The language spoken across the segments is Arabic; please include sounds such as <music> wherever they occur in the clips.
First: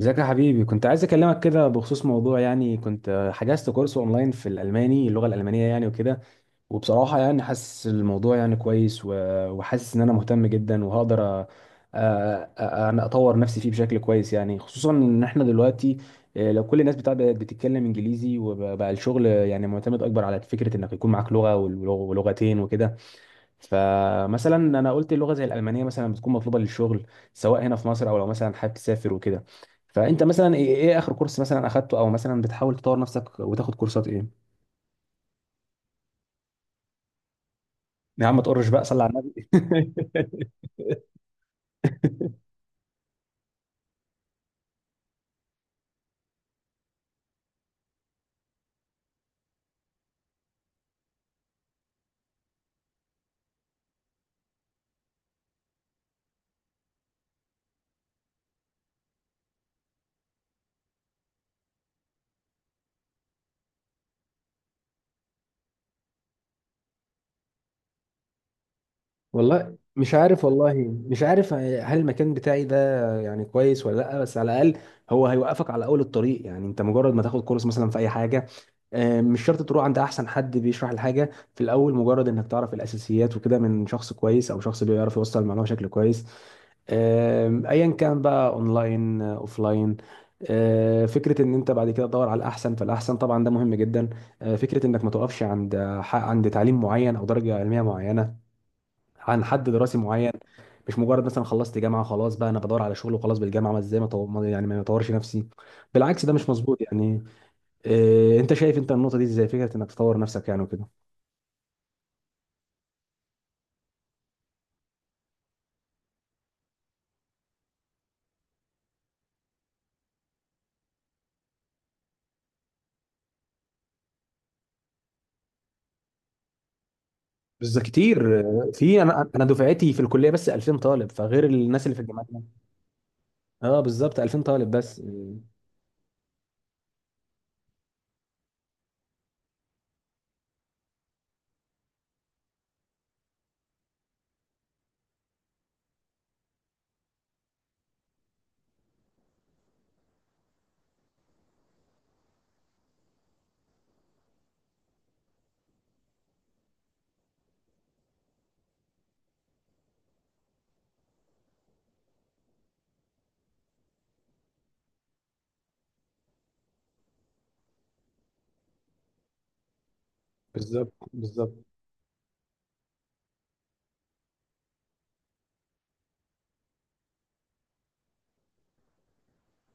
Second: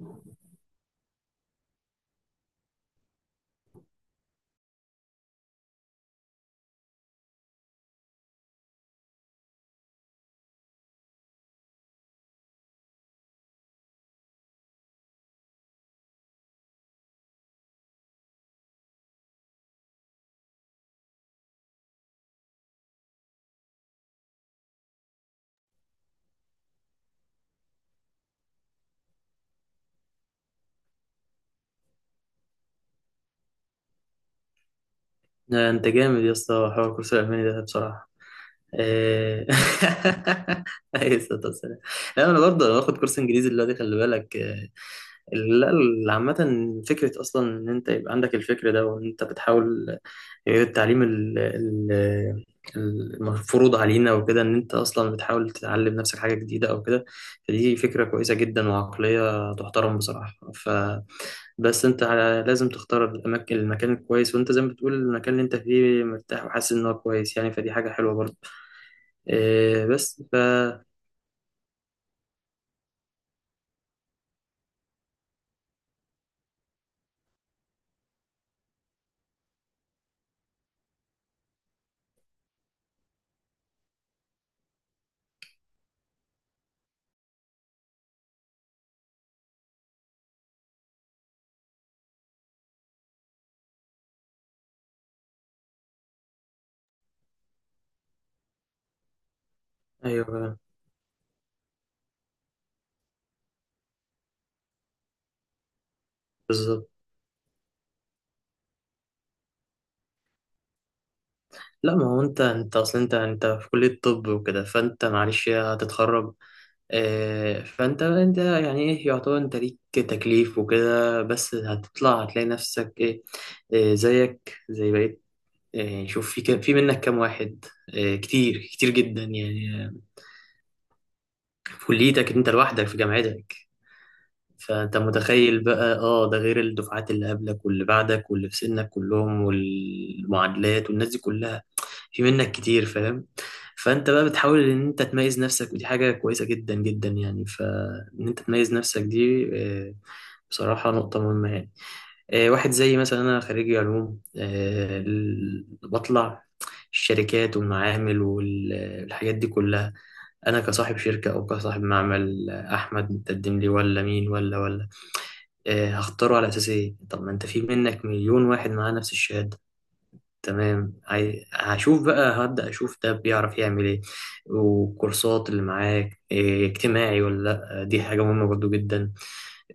ازيك يا حبيبي، كنت عايز اكلمك كده بخصوص موضوع. يعني كنت حجزت كورس اونلاين في الالماني، اللغه الالمانيه يعني وكده. وبصراحه يعني حاسس الموضوع يعني كويس، وحاسس ان انا مهتم جدا، وهقدر انا اطور نفسي فيه بشكل كويس يعني، خصوصا ان احنا دلوقتي لو كل الناس بتاع بقت بتتكلم انجليزي، وبقى الشغل يعني معتمد اكبر على فكره انك يكون معاك لغه ولغتين وكده. فمثلا انا قلت اللغه زي الالمانيه مثلا بتكون مطلوبه للشغل، سواء هنا في مصر او لو مثلا حابب تسافر وكده. فانت مثلا إيه اخر كورس مثلا اخدته؟ او مثلا بتحاول تطور نفسك وتاخد كورسات ايه؟ لا، انت جامد يا اسطى، حوار الكورس الالماني ده بصراحه. يا عم ما تقرش بقى، صلي على إيه. النبي. <laughs> اي صوت والسلام. <laughs> <laughs> لا انا برضه باخد كورس انجليزي دلوقتي، خلي بالك إيه. لا ال- عامه، فكره اصلا ان انت يبقى عندك الفكر ده، وان انت بتحاول غير التعليم المفروض علينا وكده، ان انت اصلا بتحاول تتعلم نفسك حاجه جديده او كده. فدي فكره كويسه جدا، وعقليه تحترم بصراحه. بس انت لازم تختار المكان الكويس، وانت زي ما بتقول المكان اللي انت فيه مرتاح وحاسس ان هو كويس يعني، فدي حاجه حلوه برضه. والله إيه مش بس عارف، والله مش عارف هل المكان بتاعي ده يعني كويس ولا لا، بس على الاقل هو هيوقفك على اول الطريق. يعني انت مجرد ما تاخد كورس مثلا في اي حاجه، مش شرط تروح عند احسن حد بيشرح الحاجه في الاول. مجرد انك تعرف الاساسيات وكده من شخص كويس او شخص بيعرف يوصل المعلومه بشكل كويس، ايا كان بقى اونلاين اوفلاين. فكره ان انت بعد كده تدور على الاحسن فالاحسن طبعا ده مهم جدا. فكره انك ما توقفش عند عند تعليم معين او درجه علميه معينه، عن حد دراسي معين. ايوه، مش مجرد مثلا خلصت جامعه خلاص، بقى انا بدور على شغل وخلاص بالجامعه. ما ازاي ما طو- ما- يعني ما اطورش نفسي؟ بالعكس ده مش مظبوط بالظبط. يعني. إيه انت شايف انت النقطه دي ازاي؟ فكره انك تطور نفسك يعني وكده. لا، ما هو انت، انت اصلا انت في كليه طب وكده، فانت معلش هتتخرج. إيه، فانت يعني ايه، يعتبر انت ليك تكليف وكده، بس هتطلع هتلاقي نفسك ايه، إيه زيك زي بقيت. إيه، شوف في منك كام واحد. بالظبط إيه كتير. كتير كتير في جدا انا يعني، دفعتي في الكليه بس 2000 طالب، فغير الناس في اللي في الجامعات كليتك يعني. انت لوحدك، في جامعتك. اه بالظبط 2000 طالب فانت بس. متخيل بقى، اه ده غير الدفعات اللي قبلك واللي بعدك واللي في سنك كلهم، والمعادلات والناس دي كلها. في منك كتير، فاهم. فانت بقى بتحاول ان انت تميز نفسك، ودي حاجة كويسة جدا جدا يعني. فان انت تميز نفسك دي، آه، بصراحة نقطة مهمة يعني. واحد زي مثلا أنا، خريجي علوم، بطلع الشركات والمعامل والحاجات دي كلها. أنا كصاحب شركة أو كصاحب معمل، أحمد متقدم لي ولا مين ولا هختاره على أساس إيه؟ طب ما أنت في منك مليون واحد معاه نفس الشهادة. بالظبط تمام، بالظبط. هشوف بقى، هبدأ أشوف ده بيعرف يعمل إيه، والكورسات اللي معاك إيه، اجتماعي ولا. لأ دي حاجة مهمة برضو جدا.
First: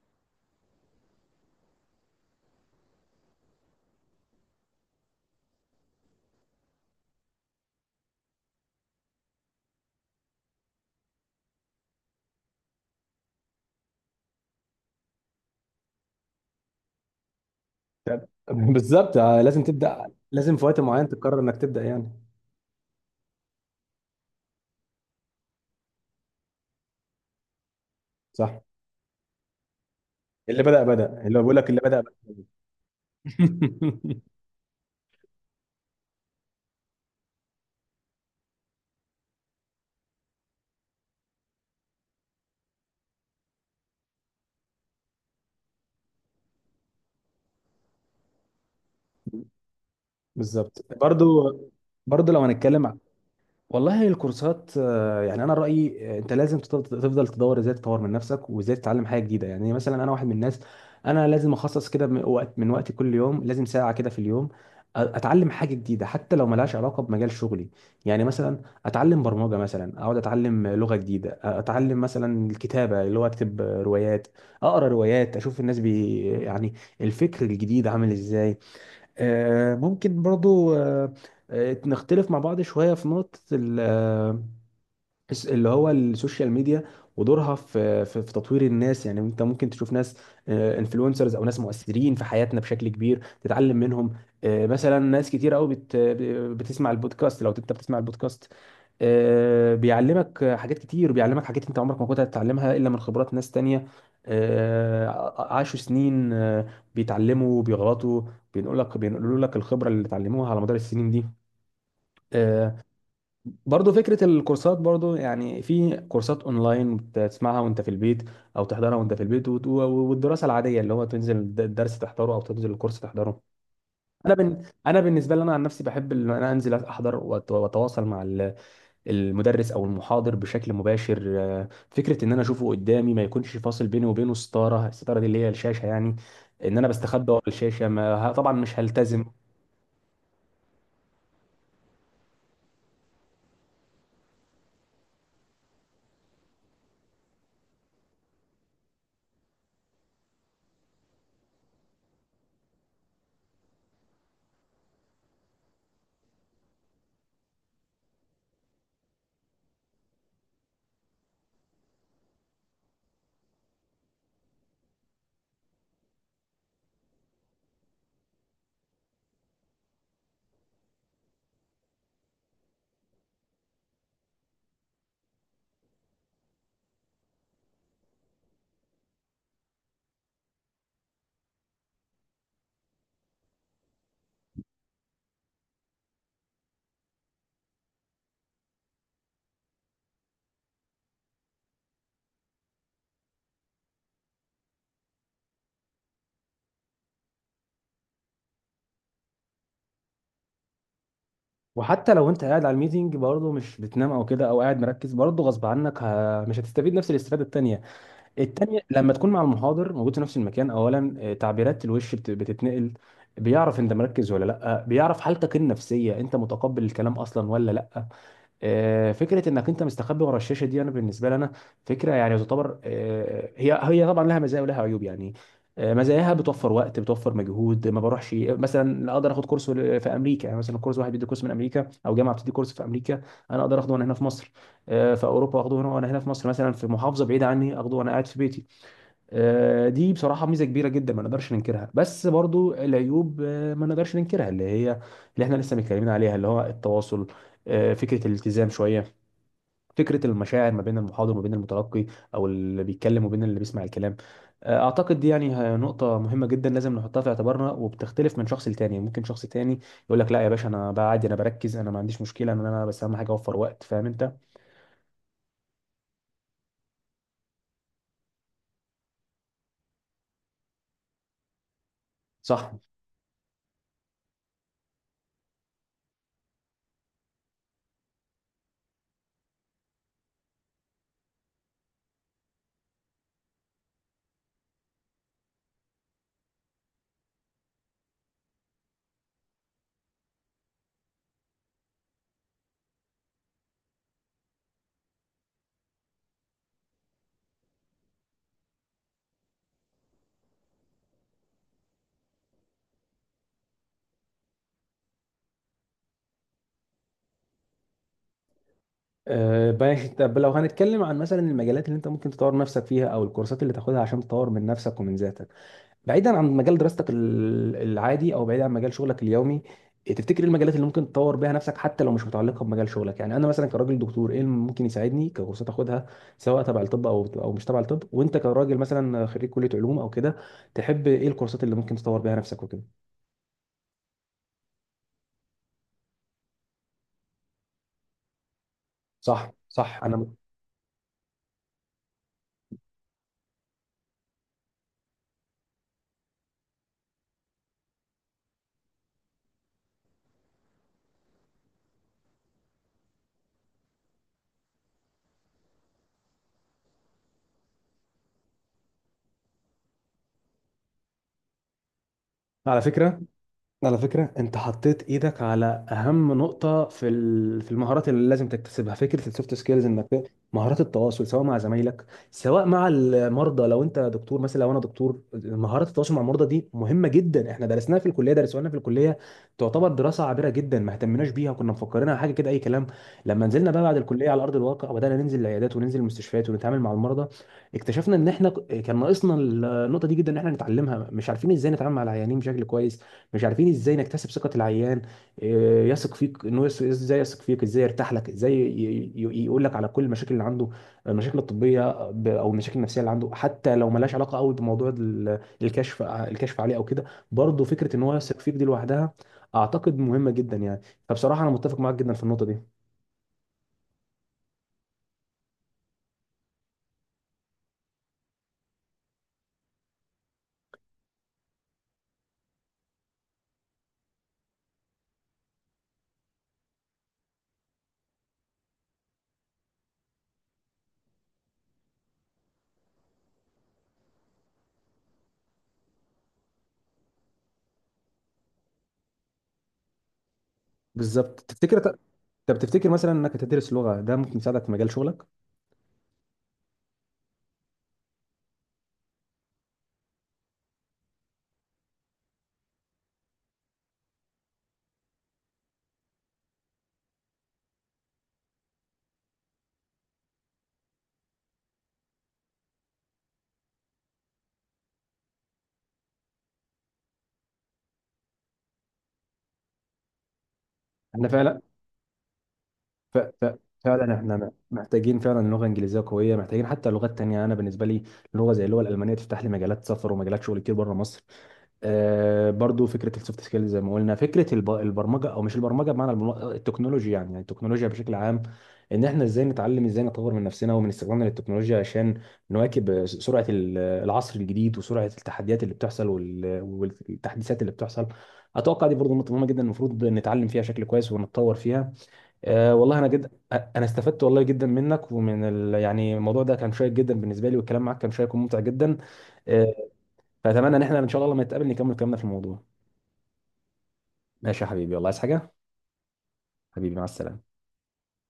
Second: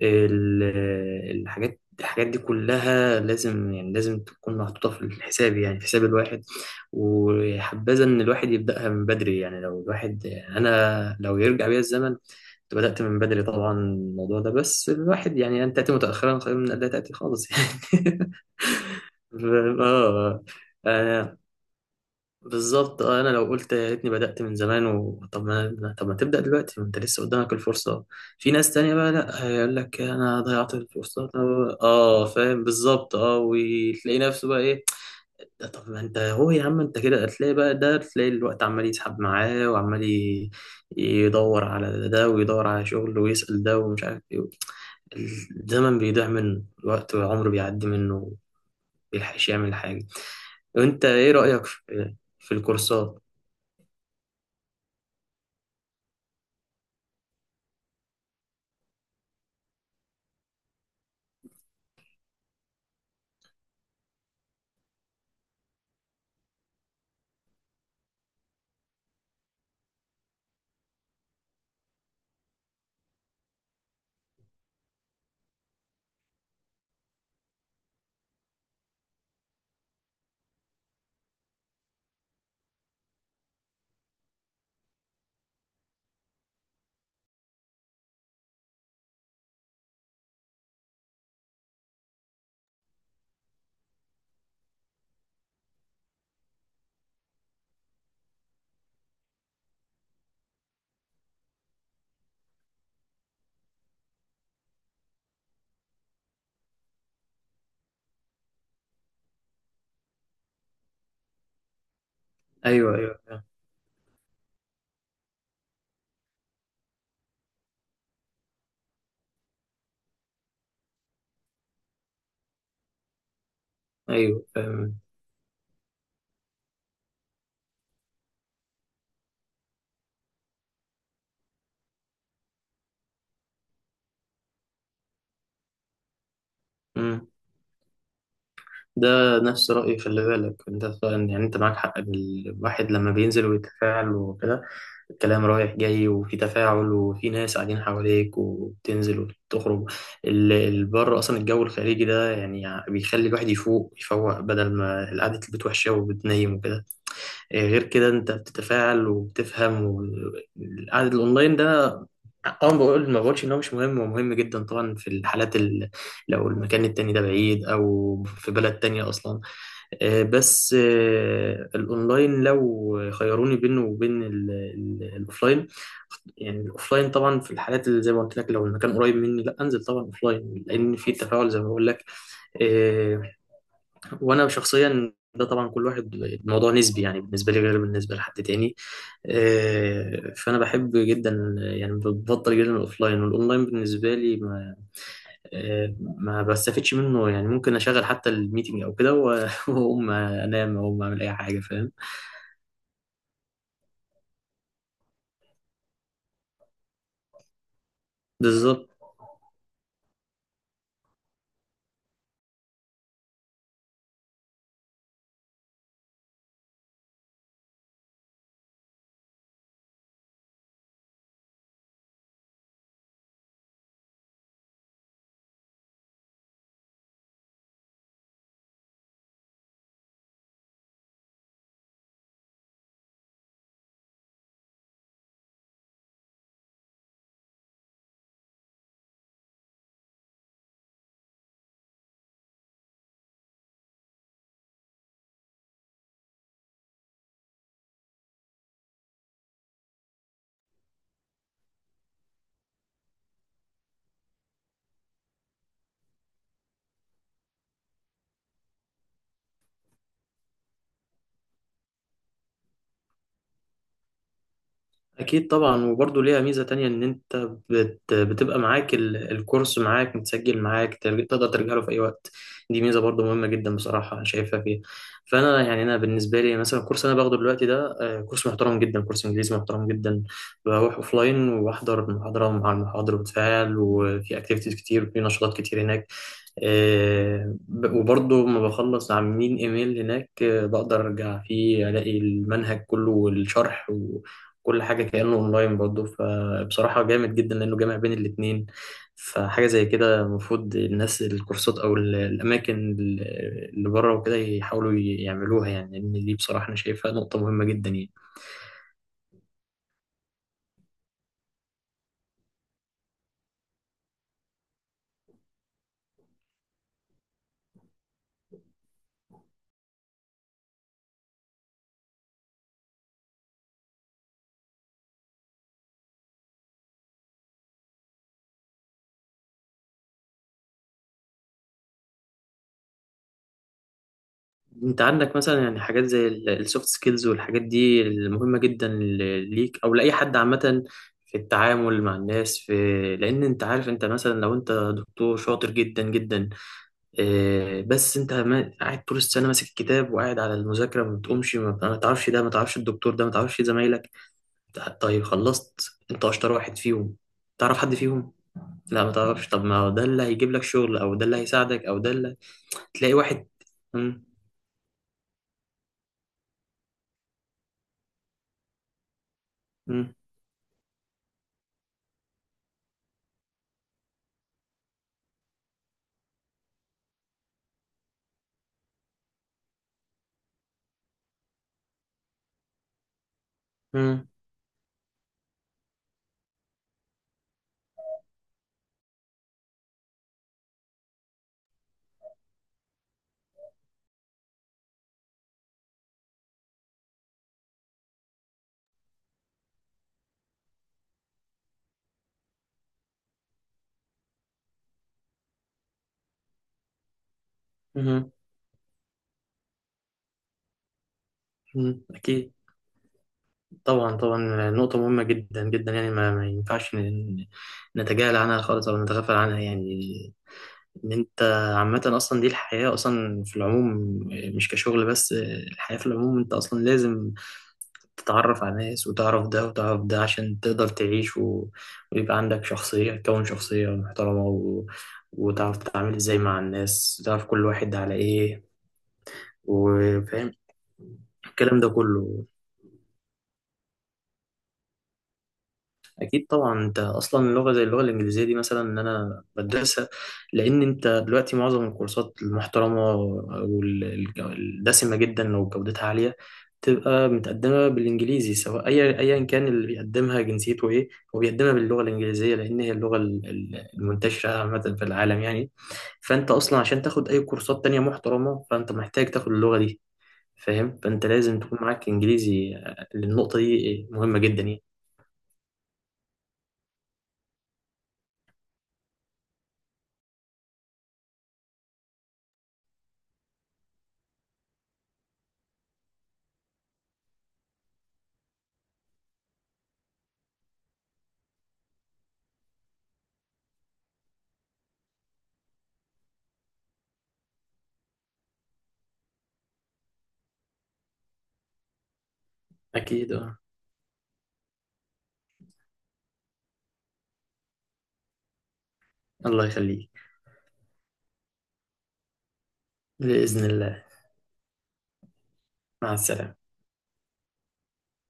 ال- الحاجات دي كلها لازم، يعني لازم تكون محطوطة في الحساب، يعني في حساب الواحد. وحبذا إن الواحد يبدأها من بدري يعني. لو الواحد، أنا لو يرجع بيا الزمن كنت بدأت من بدري طبعا الموضوع ده. بس الواحد يعني، أن تأتي متأخرا خير من أن لا تأتي خالص <laughs> يعني. <laughs> بالظبط. لازم ف- تبدا آه لازم في وقت معين آه، تقرر انك تبدا يعني. بالظبط. أنا لو قلت يا ريتني بدأت من زمان طب ما، تبدأ دلوقتي، ما أنت لسه قدامك الفرصة. في صح. ناس تانية بقى لأ هيقول لك أنا اللي ضيعت بدا الفرصة، بدا، اللي طب. بقول لك اللي بدا بدا. آه فاهم، بالظبط. آه، وتلاقي <laughs> نفسه بقى إيه. ده طب ما أنت هو يا عم، أنت كده هتلاقي بقى، ده تلاقي الوقت عمال يسحب معاه، يدور على ده ويدور على شغل، ويسأل ده ومش عارف ايه. الزمن بيضيع منه الوقت، والعمر بيعدي منه، مبيلحقش يعمل حاجة. بالظبط وانت ايه برضو. رأيك برضو لو في الكورسات؟ والله الكورسات، يعني انا رايي انت لازم تفضل تدور ازاي تطور من نفسك وازاي تتعلم حاجه جديده. يعني مثلا انا واحد من الناس، انا لازم اخصص كده من وقت، من وقتي كل يوم لازم ساعه كده في اليوم، اتعلم حاجه جديده حتى لو ملهاش علاقه بمجال شغلي. يعني مثلا اتعلم برمجه، مثلا اقعد اتعلم لغه جديده، اتعلم مثلا الكتابه اللي هو اكتب روايات، اقرا روايات، اشوف الناس بي يعني الفكر الجديد عامل ازاي. ممكن برضو نختلف مع بعض شوية في نقطة اللي هو السوشيال ميديا ودورها في في تطوير الناس. يعني انت ممكن تشوف ناس انفلونسرز او ناس مؤثرين في حياتنا بشكل كبير تتعلم منهم. مثلا ناس كتير قوي بتسمع البودكاست. لو انت بتسمع البودكاست، بيعلمك حاجات كتير، بيعلمك حاجات انت عمرك ما كنت هتتعلمها الا من خبرات ناس تانية عاشوا سنين، بيتعلموا بيغلطوا، بينقول لك بينقلوا لك الخبرة اللي اتعلموها على مدار السنين دي. آه، ايوه ايوه فاهم. برضو فكرة الكورسات. برضو يعني في كورسات اونلاين بتسمعها وانت في البيت او تحضرها وانت في البيت، والدراسة العادية اللي هو تنزل الدرس تحضره او تنزل الكورس تحضره. ايوه انا فاهم. بالنسبة لي انا عن نفسي بحب ان انا انزل احضر واتواصل مع المدرس او المحاضر بشكل مباشر. فكره ان انا اشوفه قدامي، ما يكونش فاصل بيني وبينه ستاره، الستاره دي اللي هي الشاشه يعني، ان انا مم. بستخبى ورا الشاشه. ما ه- طبعا مش ده هلتزم. نفس رأيي، خلي بالك. انت يعني انت معاك حق. الواحد لما بينزل ويتفاعل وكده، الكلام رايح جاي، وفي تفاعل، وفي ناس قاعدين حواليك، وبتنزل وبتخرج بره، اصلا الجو الخارجي ده يعني بيخلي الواحد يفوق يفوق، بدل ما قعدة البيت وحشة وبتنيم وكده. غير كده انت بتتفاعل وبتفهم العدد الاونلاين ده، اه بقول، ما بقولش ان هو مش مهم، هو مهم جدا طبعا، في الحالات لو المكان التاني ده بعيد، او في بلد تانية اصلا. آه، بس آه، الاونلاين، لو خيروني بينه وبين الاوفلاين، يعني الاوفلاين طبعا، في الحالات اللي زي ما قلت لك. لو المكان قريب مني، لا انزل طبعا اوفلاين، لان في تفاعل زي ما بقول لك. آه، وانا شخصيا، ده طبعا كل واحد الموضوع نسبي يعني، بالنسبه لي غير بالنسبه لحد تاني. فانا بحب جدا، يعني بفضل جدا الاوفلاين. والاونلاين بالنسبه لي ما، ما بستفدش منه يعني، ممكن اشغل حتى الميتنج او كده <laughs> واقوم انام او اعمل اي حاجه، فاهم. وحتى لو انت قاعد على الميتنج، برضه مش بتنام او كده او قاعد مركز، برضه غصب عنك مش هتستفيد نفس الاستفاده التانيه بالظبط. لما تكون مع المحاضر موجود في نفس المكان. اولا تعبيرات الوش بتتنقل، بيعرف انت مركز ولا لا، بيعرف حالتك النفسيه، انت متقبل الكلام اصلا ولا لا. فكره انك انت مستخبي ورا الشاشه دي، انا بالنسبه لي انا فكره، يعني تعتبر هي طبعا لها مزايا ولها عيوب يعني. مزاياها بتوفر وقت، بتوفر مجهود، ما بروحش، مثلا اقدر اخد كورس في امريكا يعني، مثلا كورس واحد بيدي كورس من امريكا، او جامعه بتدي كورس في امريكا، انا اقدر اخده وانا هنا في مصر. في اوروبا اخده هنا وانا هنا في مصر، مثلا في محافظه بعيده عني اخده وانا قاعد في بيتي. دي بصراحة ميزة كبيرة جدا ما نقدرش ننكرها، بس برضو العيوب ما نقدرش ننكرها، اللي هي اللي احنا لسه متكلمين عليها، اللي هو التواصل، فكرة الالتزام شوية، فكرة المشاعر ما بين المحاضر وما بين المتلقي، أو اللي بيتكلم وبين اللي بيسمع الكلام. أعتقد دي يعني نقطة مهمة جدا لازم نحطها في اعتبارنا، وبتختلف من شخص لتاني. ممكن شخص تاني يقول لك لا يا باشا، أنا بقى عادي، أنا بركز، أنا ما عنديش مشكلة، إن أنا بس أهم حاجة أوفر وقت. فاهم أنت؟ أكيد طبعا، وبرضه ليها ميزة تانية إن أنت بتبقى معاك الكورس، معاك متسجل معاك، تقدر ترجع له في أي وقت. صح. دي ميزة برضه مهمة جدا، بصراحة أنا شايفها فيها. فأنا يعني، أنا بالنسبة لي مثلا، الكورس أنا باخده دلوقتي ده، كورس محترم جدا، كورس إنجليزي محترم جدا. بروح أوفلاين، وبحضر المحاضرة، ومع المحاضر بتفاعل، وفي أكتيفيتيز كتير، وفي نشاطات كتير هناك. وبرضه لما بخلص عاملين ايميل هناك، بقدر ارجع فيه الاقي المنهج كله والشرح، كل حاجة كأنه اونلاين برضه. فبصراحة جامد جدا لأنه جامع بين الاتنين. فحاجة زي كده المفروض الناس، الكورسات أو الأماكن اللي بره وكده، يحاولوا يعملوها يعني، لأن دي بصراحة أنا شايفها نقطة مهمة جدا يعني. طب لو هنتكلم عن مثلا المجالات اللي انت ممكن تطور نفسك فيها، او الكورسات اللي تاخدها عشان تطور من نفسك ومن ذاتك، بعيدا عن مجال دراستك العادي، او بعيدا عن مجال شغلك اليومي. إيه تفتكر ايه المجالات اللي ممكن تطور بيها نفسك حتى لو مش متعلقه بمجال شغلك؟ يعني انا مثلا كراجل دكتور، ايه اللي ممكن يساعدني ككورسات اخدها سواء تبع الطب او مش تبع الطب؟ وانت كراجل مثلا خريج كليه علوم او كده، تحب ايه الكورسات اللي ممكن تطور بيها نفسك وكده؟ أنت عندك مثلا يعني حاجات زي السوفت سكيلز، والحاجات دي المهمة جدا صح ليك أو صح لأي انا، حد عامة، في التعامل مع الناس، في، لأن أنت عارف. أنت مثلا لو أنت دكتور شاطر جدا جدا، بس انت قاعد طول السنه ماسك الكتاب وقاعد على المذاكره، ما بتقومش، ما تعرفش ده، ما تعرفش الدكتور ده، ما تعرفش زمايلك. طيب خلصت، انت اشطر واحد فيهم، تعرف حد فيهم؟ لا ما تعرفش. طب ما هو ده اللي هيجيب لك شغل، او ده اللي هيساعدك، او ده اللي على تلاقي فكره، واحد. على مم، فكرة انت حطيت ايدك على اهم نقطة في في المهارات اللي لازم تكتسبها، فكرة السوفت سكيلز. مم، انك مهارات التواصل سواء مع زمايلك، سواء مع المرضى، لو انت دكتور مثلا. لو انا دكتور، مهارات التواصل مع المرضى دي مهمة جدا. احنا درسناها في الكلية، درسوها لنا في الكلية، تعتبر دراسة عابرة جدا، ما اهتمناش بيها، وكنا مفكرينها حاجة كده اي كلام. لما نزلنا بقى بعد مم، الكلية على ارض الواقع، وبدأنا ننزل العيادات وننزل المستشفيات ونتعامل مع المرضى، اكتشفنا ان احنا كان ناقصنا النقطة دي جدا، ان احنا نتعلمها. مش عارفين ازاي نتعامل مع العيانين بشكل كويس، مش عارفين ازاي نكتسب ثقة العيان. يثق فيك، ازاي يثق فيك، ازاي يرتاح لك، ازاي يقول لك على كل المشاكل اللي عنده، المشاكل الطبية او المشاكل النفسية اللي عنده حتى لو ملهاش علاقة قوي بموضوع الكشف، الكشف عليه او كده. برضه فكرة ان هو مم، يثق فيك دي لوحدها اعتقد مهمة جدا يعني. فبصراحة انا متفق معاك مم. جدا في النقطة اكيد. دي. طبعا طبعا، نقطه مهمه جدا جدا يعني. ما ينفعش نتجاهل عنها خالص، او نتغافل عنها يعني. ان انت، عامة اصلا دي الحياة اصلا في العموم، مش كشغل بس، الحياة في العموم انت اصلا لازم تتعرف على ناس، وتعرف ده وتعرف ده عشان تقدر تعيش، ويبقى عندك شخصية، تكون شخصية محترمة، وتعرف تتعامل ازاي مع الناس، تعرف كل واحد على ايه، وفاهم بالظبط. تفتكر، الكلام ده كله. طب تفتكر مثلا انك هتدرس لغة ده ممكن يساعدك في مجال شغلك؟ اكيد طبعا. انت اصلا لغه زي اللغه الانجليزيه دي مثلا ان انا بدرسها، لان انت دلوقتي معظم الكورسات المحترمه والدسمه جدا، لو جودتها عاليه تبقى متقدمه بالانجليزي، سواء اي ايا كان اللي بيقدمها جنسيته ايه، هو بيقدمها باللغه الانجليزيه، لان هي اللغه المنتشره عامه في العالم يعني. فانت اصلا عشان تاخد اي كورسات تانية محترمه، فانت محتاج تاخد اللغه دي، فاهم. فانت انا لازم فعلا، تكون معاك انجليزي. النقطه دي فعلا مهمه احنا جدا يعني. محتاجين فعلا لغه انجليزيه قويه، محتاجين حتى لغات تانية. انا بالنسبه لي، لغه زي اللغه الالمانيه تفتح لي مجالات سفر ومجالات شغل كتير بره مصر. آه برضو فكره السوفت سكيلز زي ما قلنا، فكره البرمجه، او مش البرمجه بمعنى التكنولوجيا يعني، يعني التكنولوجيا بشكل عام، ان احنا ازاي نتعلم، ازاي نطور من نفسنا ومن استخدامنا للتكنولوجيا، عشان نواكب سرعه العصر الجديد، وسرعه التحديات اللي بتحصل والتحديثات اللي بتحصل. اتوقع دي برضو نقطه مهمه جدا المفروض نتعلم فيها بشكل كويس ونتطور فيها. أه والله انا جد اكيد اه، انا استفدت والله جدا منك ومن يعني الموضوع ده كان شيق جدا بالنسبه لي، والكلام معاك كان شيق وممتع جدا. الله أه يخليك. فاتمنى ان احنا ان شاء الله لما نتقابل نكمل كلامنا في الموضوع. بإذن الله. ماشي يا حبيبي. والله عايز حاجه؟ مع السلامة. حبيبي مع السلامه.